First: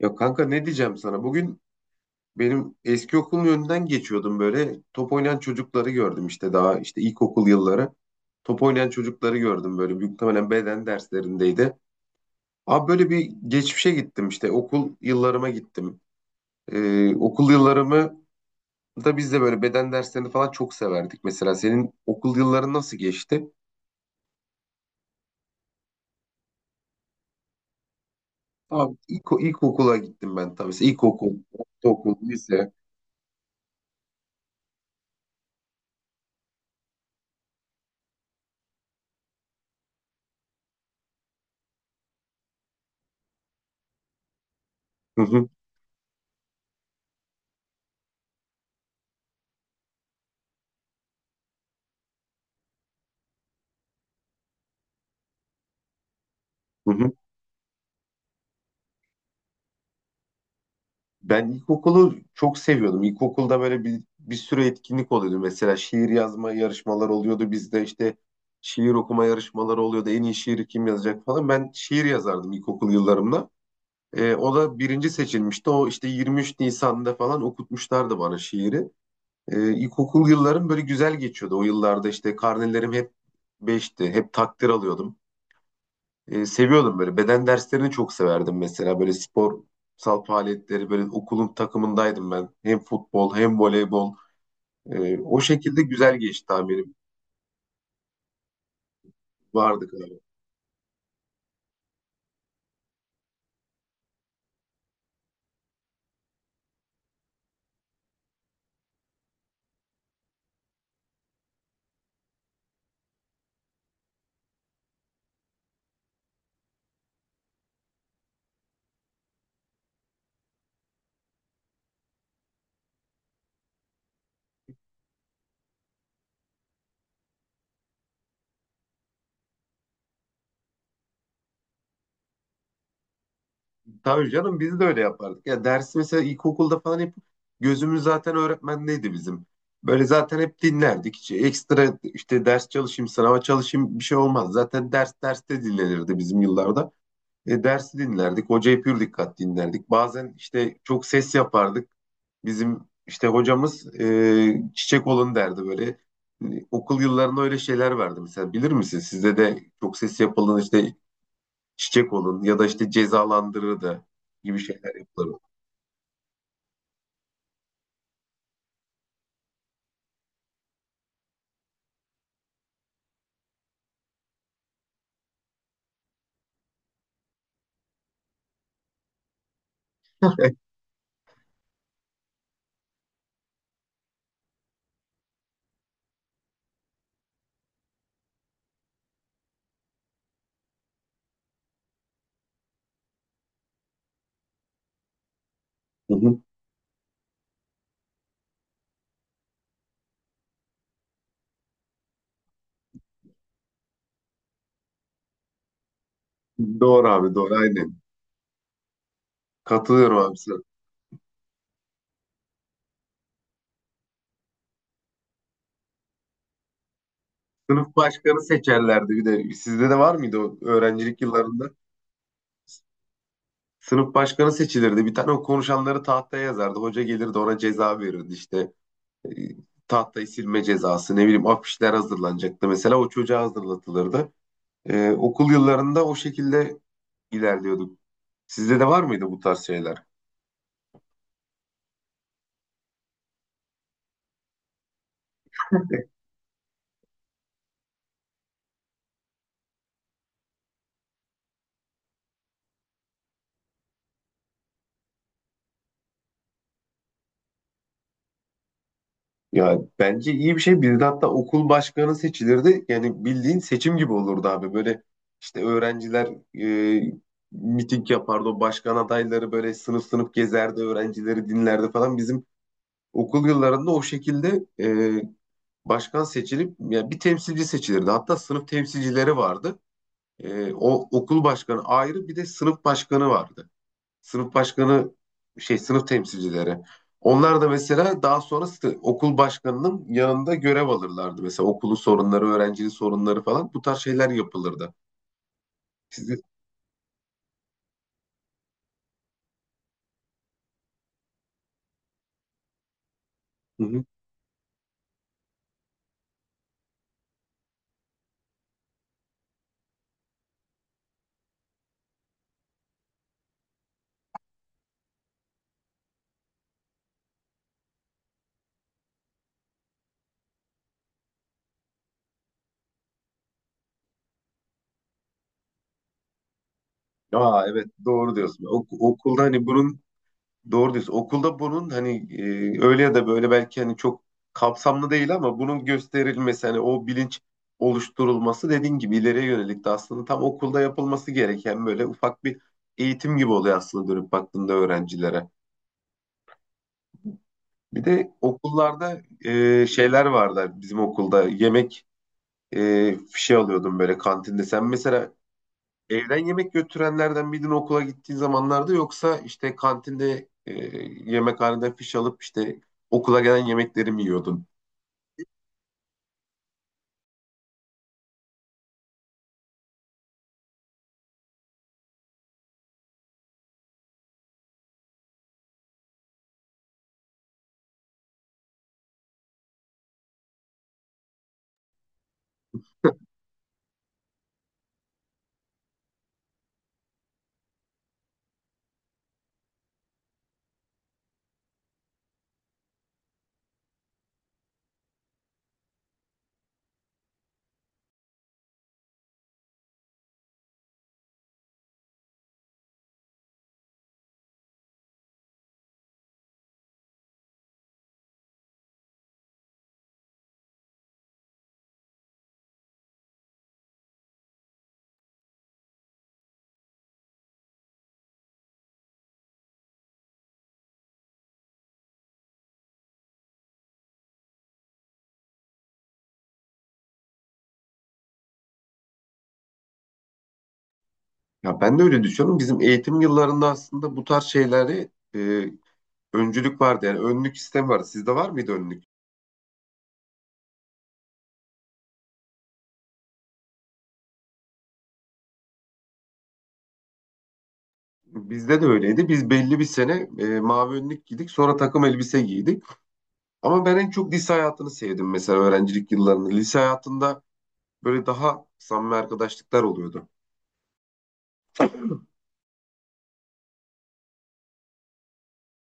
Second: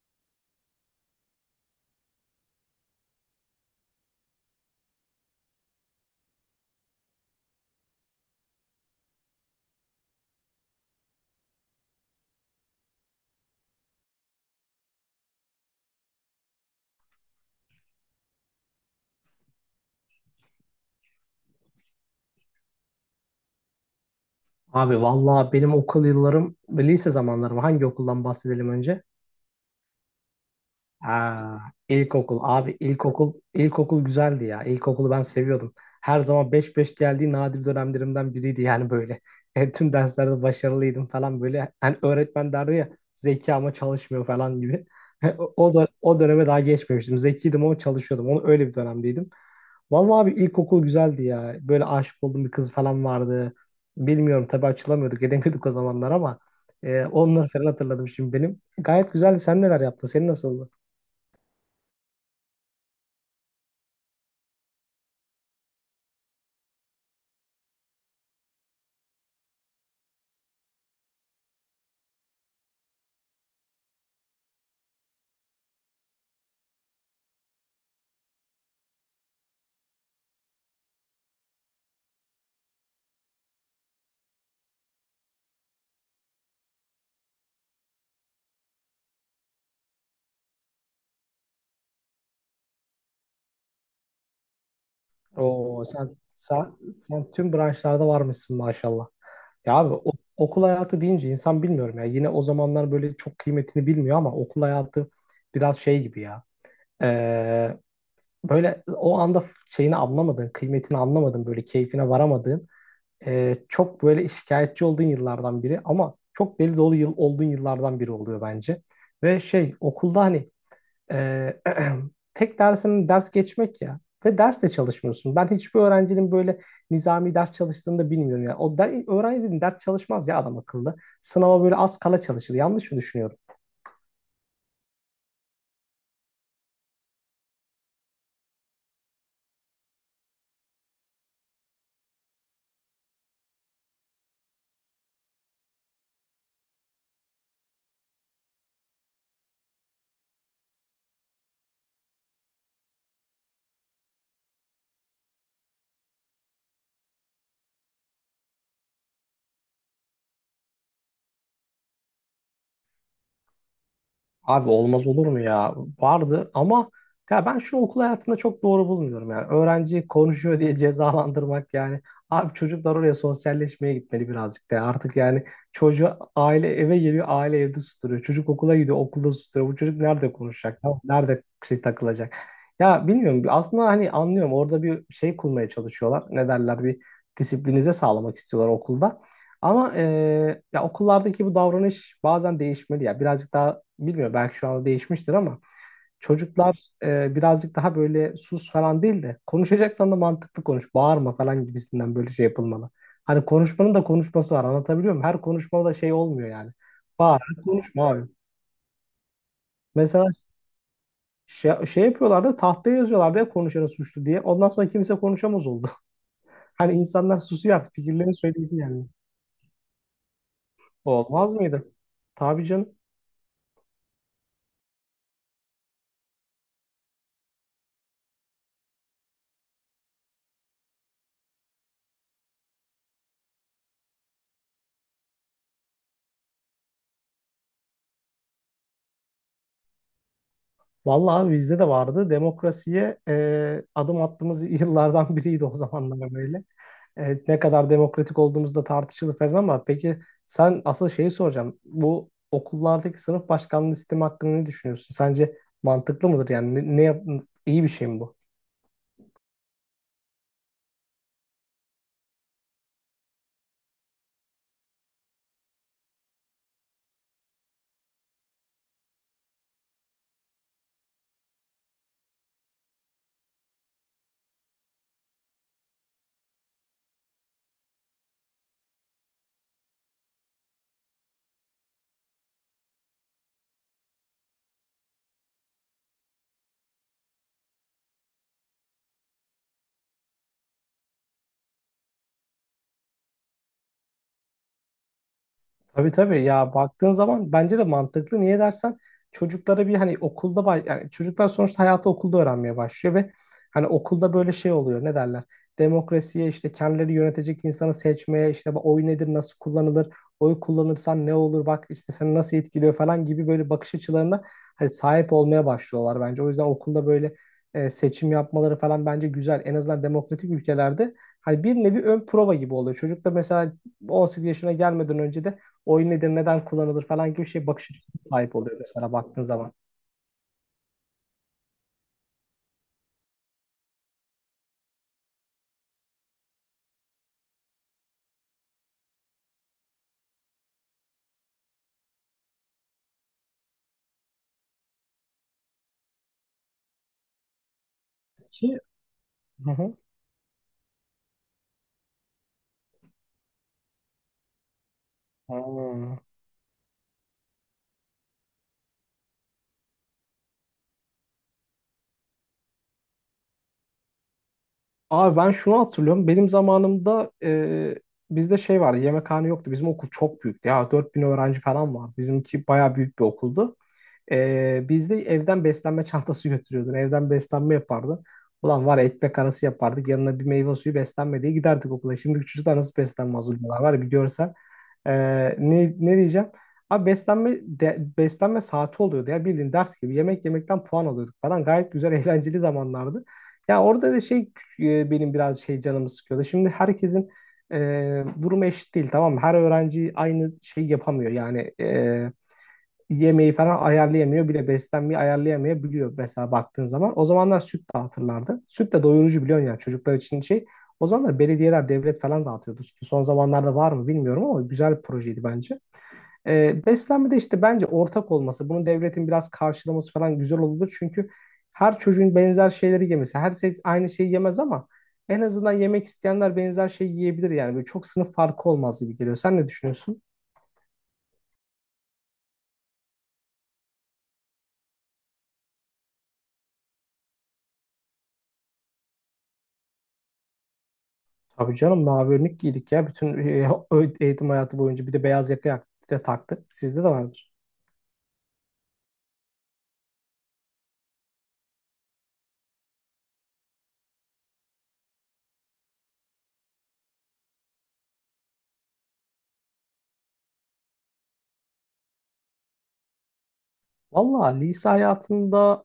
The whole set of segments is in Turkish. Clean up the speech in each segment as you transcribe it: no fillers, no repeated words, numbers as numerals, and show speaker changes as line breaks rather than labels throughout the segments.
Ya kanka, ne diyeceğim sana? Bugün benim eski okulun önünden geçiyordum böyle. Top oynayan çocukları gördüm işte daha işte ilkokul yılları. Top oynayan çocukları gördüm böyle. Büyük ihtimaalen beden derslerindeydi. Abi böyle bir geçmişe gittim, işte okul yıllarıma gittim. Okul yıllarımı da biz de böyle beden derslerini falan çok severdik. Mesela senin okul yılların nasıl geçti?
Abi vallahi benim okul yıllarım, lise zamanlarım. Hangi okuldan bahsedelim
Abi
önce?
ilkokula gittim ben tabii. İlkokul,
Aa,
ortaokul,
ilkokul.
lise.
Abi ilkokul, ilkokul güzeldi ya. İlkokulu ben seviyordum. Her zaman beş beş geldiği nadir dönemlerimden biriydi yani böyle. Tüm derslerde başarılıydım falan böyle. Hani öğretmen derdi ya zeki ama çalışmıyor falan gibi.
Hı hı,
O da o döneme daha geçmemiştim. Zekiydim ama çalışıyordum. Onu öyle bir dönemdeydim. Vallahi abi ilkokul güzeldi ya. Böyle aşık olduğum bir kız falan vardı. Bilmiyorum tabii açılamıyorduk, edemiyorduk o zamanlar ama
hı hı.
onları falan hatırladım şimdi benim. Gayet güzeldi. Sen neler yaptın? Senin nasıldı?
Ben ilkokulu çok seviyordum. İlkokulda böyle bir sürü etkinlik oluyordu. Mesela şiir yazma yarışmalar oluyordu. Bizde işte şiir okuma yarışmaları oluyordu. En iyi şiiri kim yazacak falan. Ben şiir yazardım ilkokul yıllarımda. O da birinci seçilmişti. O işte 23 Nisan'da falan okutmuşlardı bana şiiri. İlkokul yıllarım böyle güzel geçiyordu. O yıllarda işte karnelerim hep beşti, hep takdir alıyordum. Seviyordum böyle. Beden derslerini çok severdim mesela. Böyle sporsal faaliyetleri, böyle okulun takımındaydım ben. Hem futbol hem voleybol. O şekilde
Oo
güzel
sen
geçti
sen,
tamirim.
sen tüm branşlarda varmışsın maşallah. Ya
Vardı
abi
galiba.
okul hayatı deyince insan bilmiyorum ya. Yine o zamanlar böyle çok kıymetini bilmiyor ama okul hayatı biraz şey gibi ya. Ee, böyle o anda şeyini anlamadın, kıymetini anlamadın, böyle keyfine varamadın. Çok böyle şikayetçi olduğun yıllardan biri ama çok deli dolu yıl olduğun yıllardan biri oluyor bence. Ve şey okulda hani e, tek dersinin ders geçmek ya ve ders de çalışmıyorsun. Ben hiçbir öğrencinin böyle nizami ders çalıştığını da bilmiyorum ya. Öğrencinin ders çalışmaz ya adam akıllı. Sınava böyle az kala çalışır. Yanlış mı düşünüyorum?
Tabii canım, biz de öyle yapardık. Ya dersi mesela ilkokulda falan hep gözümüz zaten öğretmendeydi bizim. Böyle zaten hep dinlerdik. Hiç ekstra işte ders çalışayım, sınava çalışayım bir şey olmaz. Zaten ders derste dinlenirdi bizim yıllarda. Dersi dinlerdik. Hocayı pür dikkat dinlerdik. Bazen işte çok ses yapardık. Bizim işte hocamız çiçek olun derdi böyle. Okul yıllarında öyle şeyler verdi mesela. Bilir misin? Sizde de çok ses yapılan işte çiçek olun ya da işte cezalandırırdı gibi
Abi
şeyler
olmaz olur
yapılır.
mu ya? Vardı ama ya ben şunu okul hayatında çok doğru bulmuyorum yani. Öğrenci konuşuyor diye cezalandırmak yani. Abi çocuklar oraya sosyalleşmeye gitmeli birazcık da. Artık yani çocuğu aile eve geliyor, aile evde susturuyor. Çocuk okula gidiyor, okulda susturuyor. Bu çocuk nerede konuşacak ya? Nerede şey takılacak? Ya bilmiyorum. Aslında hani anlıyorum. Orada bir şey kurmaya çalışıyorlar. Ne derler? Bir disiplinize sağlamak istiyorlar okulda. Ama ya okullardaki bu davranış bazen değişmeli ya. Birazcık daha bilmiyorum belki şu anda değişmiştir ama
Hı hı.
çocuklar birazcık daha böyle sus falan değil de konuşacaksan da mantıklı konuş. Bağırma falan gibisinden böyle şey yapılmalı. Hani konuşmanın da konuşması var, anlatabiliyor muyum? Her konuşmada da şey olmuyor yani.
Doğru abi,
Bağır,
doğru, aynen.
konuşma abi.
Katılıyorum
Mesela
abi sana.
şey yapıyorlardı, tahtaya yazıyorlardı ya konuşanı suçlu diye. Ondan sonra kimse konuşamaz oldu. Hani insanlar susuyor, artık
Sınıf
fikirlerini
başkanı
söyleyecek yani.
seçerlerdi bir de. Sizde de var mıydı o öğrencilik
Olmaz
yıllarında?
mıydı? Tabii canım.
Sınıf başkanı seçilirdi. Bir tane o konuşanları tahtaya yazardı. Hoca gelirdi, ona ceza verirdi işte. E, Tahtayı silme cezası, ne bileyim, afişler hazırlanacaktı. Mesela o çocuğa hazırlatılırdı. Okul yıllarında o şekilde ilerliyorduk. Sizde de var mıydı bu tarz şeyler?
Vallahi abi bizde de vardı. Demokrasiye adım attığımız yıllardan biriydi o zamanlar böyle. Ne kadar demokratik olduğumuz da tartışılır falan ama peki, sen asıl şeyi soracağım. Bu okullardaki sınıf başkanlığı sistemi hakkında ne düşünüyorsun? Sence mantıklı mıdır? Yani iyi bir şey mi bu?
Ya bence iyi bir şey. Bir de hatta okul başkanı seçilirdi. Yani bildiğin seçim gibi olurdu abi. Böyle işte öğrenciler e, miting yapardı. O başkan adayları böyle sınıf sınıf gezerdi. Öğrencileri dinlerdi falan. Bizim okul yıllarında o şekilde başkan seçilip ya bir temsilci seçilirdi. Hatta sınıf temsilcileri vardı. O okul başkanı ayrı, bir de sınıf başkanı vardı, sınıf başkanı şey, sınıf temsilcileri. Onlar da mesela daha sonra okul başkanının yanında görev alırlardı. Mesela okulu sorunları, öğrencinin sorunları falan, bu tarz şeyler yapılırdı.
Tabii
Sizi...
tabii ya, baktığın zaman bence de mantıklı. Niye dersen çocuklara bir hani okulda yani çocuklar sonuçta hayatı okulda öğrenmeye başlıyor ve
Hı
hani
hı.
okulda böyle şey oluyor, ne derler? Demokrasiye işte kendileri yönetecek insanı seçmeye, işte bu oy nedir, nasıl kullanılır, oy kullanırsan ne olur, bak işte seni nasıl etkiliyor falan gibi böyle bakış açılarına hani sahip olmaya başlıyorlar bence. O yüzden okulda böyle seçim yapmaları falan bence güzel. En azından demokratik ülkelerde hani bir nevi ön prova gibi oluyor. Çocuk da mesela 18 yaşına gelmeden önce de oyun nedir, neden kullanılır falan gibi
Aa,
şey,
evet,
bakış açısına
doğru
sahip
diyorsun.
oluyor mesela
Okulda
baktığın
hani
zaman.
bunun doğru diyorsun. Okulda bunun hani öyle ya da böyle belki hani çok kapsamlı değil ama bunun gösterilmesi, hani o bilinç oluşturulması, dediğin gibi ileriye yönelik de aslında tam okulda yapılması gereken böyle ufak bir eğitim gibi oluyor aslında dönüp baktığında öğrencilere. Bir de
Ki.
okullarda
Hı hı.
şeyler vardı, bizim okulda yemek şey alıyordum böyle kantinde. Sen mesela
Ha.
evden yemek götürenlerden miydin okula gittiğin zamanlarda, yoksa işte kantinde yemekhaneden fiş alıp işte okula gelen yemekleri mi yiyordun?
Abi ben şunu hatırlıyorum. Benim zamanımda bizde şey vardı. Yemekhane yoktu. Bizim okul çok büyüktü. Ya 4000 öğrenci falan vardı. Bizimki bayağı büyük bir okuldu. Biz evden beslenme çantası götürüyordun. Evden beslenme yapardın. Ulan var ya, ekmek arası yapardık. Yanına bir meyve suyu, beslenme diye giderdik okula. Şimdi çocuklar nasıl beslenme hazırlıyorlar var ya, bir görsen. Ne diyeceğim? Abi beslenme saati oluyordu ya, bildiğin ders gibi. Yemek yemekten puan alıyorduk falan. Gayet güzel, eğlenceli zamanlardı. Ya orada da şey benim biraz şey canımı sıkıyordu. Şimdi herkesin durumu eşit değil, tamam mı? Her öğrenci aynı şey yapamıyor. Yani yemeği falan ayarlayamıyor, bile beslenmeyi ayarlayamayabiliyor mesela baktığın zaman. O zamanlar süt dağıtırlardı. Süt de doyurucu biliyorsun, yani çocuklar için şey. O zamanlar belediyeler, devlet falan dağıtıyordu sütü. Son zamanlarda var mı bilmiyorum ama güzel bir projeydi bence. Beslenmede işte bence ortak olması, bunun devletin biraz karşılaması falan güzel olurdu. Çünkü her çocuğun benzer şeyleri yemesi, herkes aynı şeyi yemez ama en azından yemek isteyenler benzer şeyi yiyebilir yani. Böyle çok sınıf farkı olmaz gibi geliyor. Sen ne düşünüyorsun?
Ya ben de öyle düşünüyorum. Bizim eğitim yıllarında aslında bu tarz şeyleri öncülük vardı. Yani önlük sistemi vardı. Sizde var mıydı önlük?
Tabii canım, mavi önlük giydik ya bütün eğitim hayatı boyunca, bir de beyaz yaka de taktık. Sizde de vardır.
Bizde de öyleydi. Biz belli bir sene mavi önlük giydik. Sonra takım elbise giydik. Ama ben en çok lise hayatını sevdim, mesela öğrencilik yıllarını. Lise hayatında böyle daha samimi arkadaşlıklar oluyordu.
Valla lise hayatında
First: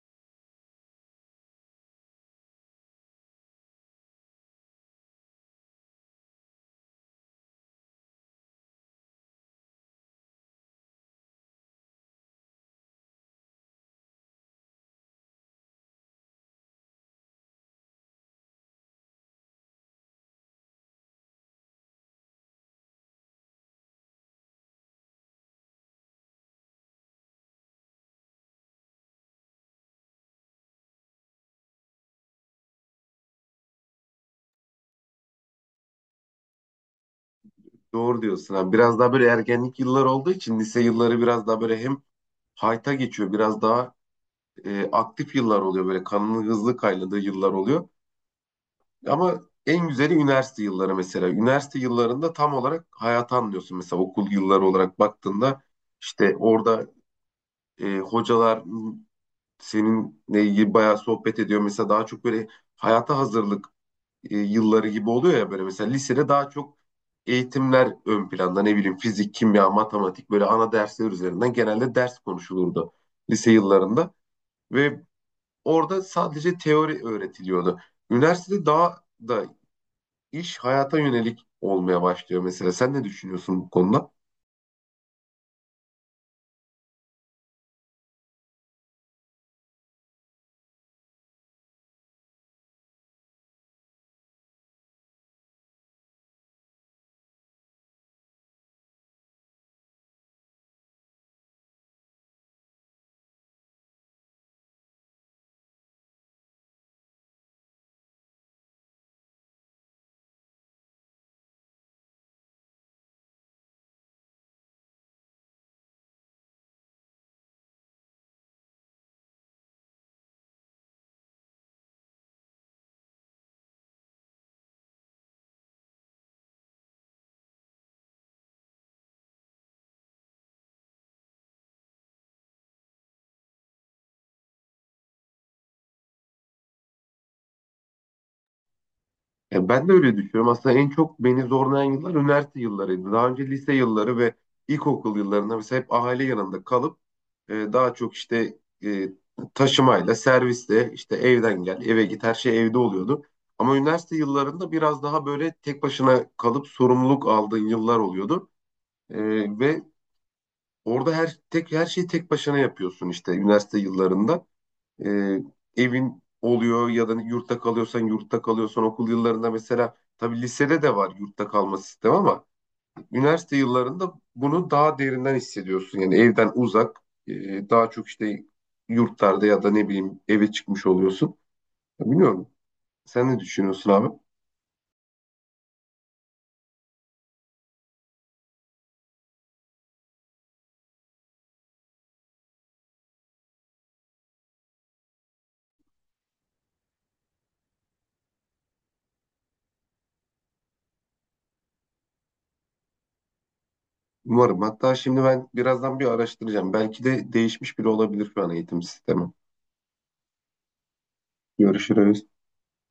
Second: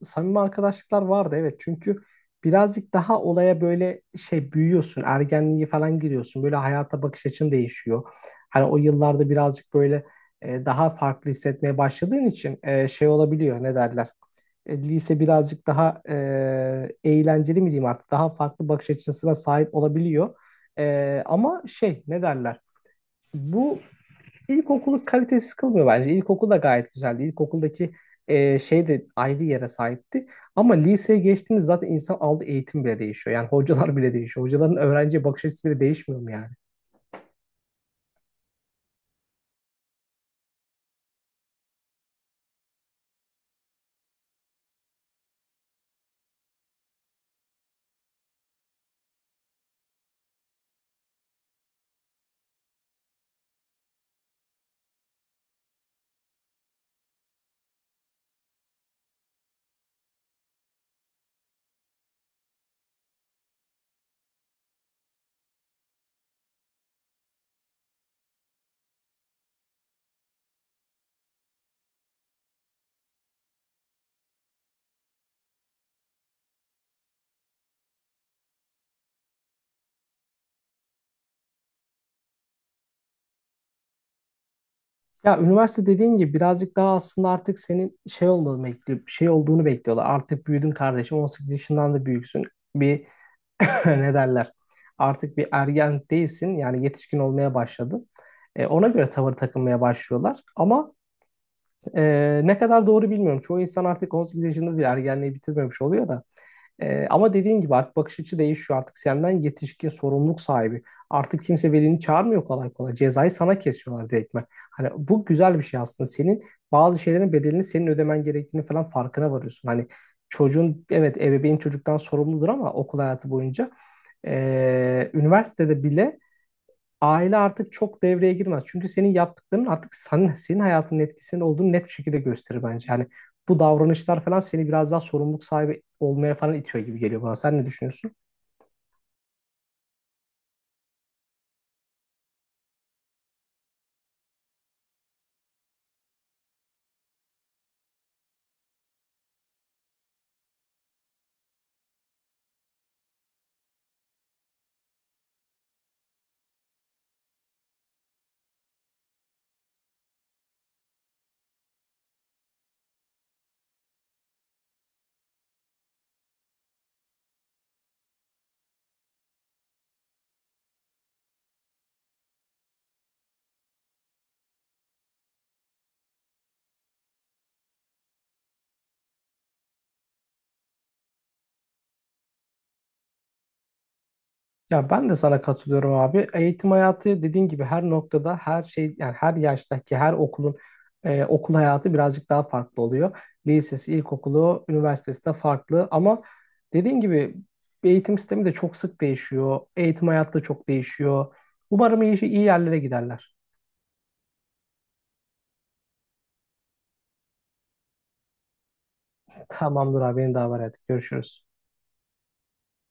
samimi arkadaşlıklar vardı evet, çünkü birazcık daha olaya böyle şey, büyüyorsun, ergenliğe falan giriyorsun, böyle hayata bakış açın değişiyor. Hani o yıllarda birazcık böyle daha farklı hissetmeye başladığın için şey olabiliyor, ne derler. Lise birazcık daha eğlenceli mi diyeyim, artık daha farklı bakış açısına sahip olabiliyor. Ama şey, ne derler. Bu İlkokulu kalitesiz kılmıyor bence. İlkokul da gayet güzeldi. İlkokuldaki şey de ayrı yere sahipti. Ama liseye geçtiğiniz zaten insan aldığı eğitim bile değişiyor. Yani hocalar bile değişiyor. Hocaların öğrenciye bakış açısı bile değişmiyor mu yani?
Doğru diyorsun abi. Biraz daha böyle ergenlik yılları olduğu için lise yılları biraz daha böyle hem hayta geçiyor, biraz daha aktif yıllar oluyor. Böyle kanının hızlı kaynadığı yıllar oluyor. Ama en güzeli üniversite yılları mesela. Üniversite yıllarında tam olarak hayatı anlıyorsun. Mesela okul yılları olarak baktığında işte orada hocalar seninle ilgili bayağı sohbet ediyor. Mesela daha çok böyle hayata hazırlık yılları gibi oluyor ya, böyle mesela lisede daha çok eğitimler ön planda, ne bileyim fizik, kimya, matematik, böyle ana dersler üzerinden genelde ders konuşulurdu lise yıllarında ve orada sadece teori öğretiliyordu. Üniversitede daha da iş hayata yönelik olmaya başlıyor mesela. Sen ne düşünüyorsun bu konuda?
Ya üniversite, dediğin gibi birazcık daha aslında artık senin şey olmalı bekliyor, şey olduğunu bekliyorlar. Artık büyüdün kardeşim, 18 yaşından da büyüksün. Bir, ne derler? Artık bir ergen değilsin. Yani yetişkin olmaya başladın. Ona göre tavır takınmaya başlıyorlar. Ama ne kadar doğru bilmiyorum. Çoğu insan artık 18 yaşında bir ergenliği bitirmemiş oluyor da. Ama dediğin gibi artık bakış açı değişiyor. Artık senden yetişkin sorumluluk sahibi. Artık kimse velini çağırmıyor kolay kolay. Cezayı sana kesiyorlar direktmen. Hani bu güzel bir şey aslında. Senin bazı şeylerin bedelini senin ödemen gerektiğini falan farkına varıyorsun. Hani çocuğun, evet, ebeveyn çocuktan sorumludur ama okul hayatı boyunca, üniversitede bile aile artık çok devreye girmez. Çünkü senin yaptıkların artık senin hayatının etkisinin olduğunu net bir şekilde gösterir bence. Yani bu davranışlar falan seni biraz daha sorumluluk sahibi olmaya falan itiyor gibi geliyor bana. Sen ne düşünüyorsun?
Ben de öyle düşünüyorum. Aslında en çok beni zorlayan yıllar üniversite yıllarıydı. Daha önce lise yılları ve ilkokul yıllarında mesela hep aile yanında kalıp daha çok işte e, taşımayla, servisle, işte evden gel, eve git, her şey evde oluyordu. Ama üniversite yıllarında biraz daha böyle tek başına kalıp sorumluluk aldığın yıllar oluyordu. E, ve orada her şeyi tek başına yapıyorsun işte üniversite yıllarında. E, Evin oluyor ya da yurtta kalıyorsan, okul yıllarında mesela, tabii lisede de var yurtta kalma sistemi, ama üniversite yıllarında bunu daha derinden hissediyorsun. Yani evden uzak, daha çok işte yurtlarda ya da ne bileyim eve çıkmış oluyorsun. Ya bilmiyorum. Sen ne düşünüyorsun abi?
Ya ben de sana katılıyorum abi. Eğitim hayatı, dediğin gibi her noktada, her şey yani her yaştaki her okulun okul hayatı birazcık daha farklı oluyor. Lisesi, ilkokulu, üniversitesi de farklı ama dediğin gibi eğitim sistemi de çok sık değişiyor. Eğitim hayatı da çok değişiyor. Umarım iyi, iyi yerlere giderler.
Umarım. Hatta şimdi ben birazdan bir araştıracağım. Belki de değişmiş bile olabilir şu an eğitim sistemi.
Tamamdır abi, beni davet et. Görüşürüz.
Görüşürüz.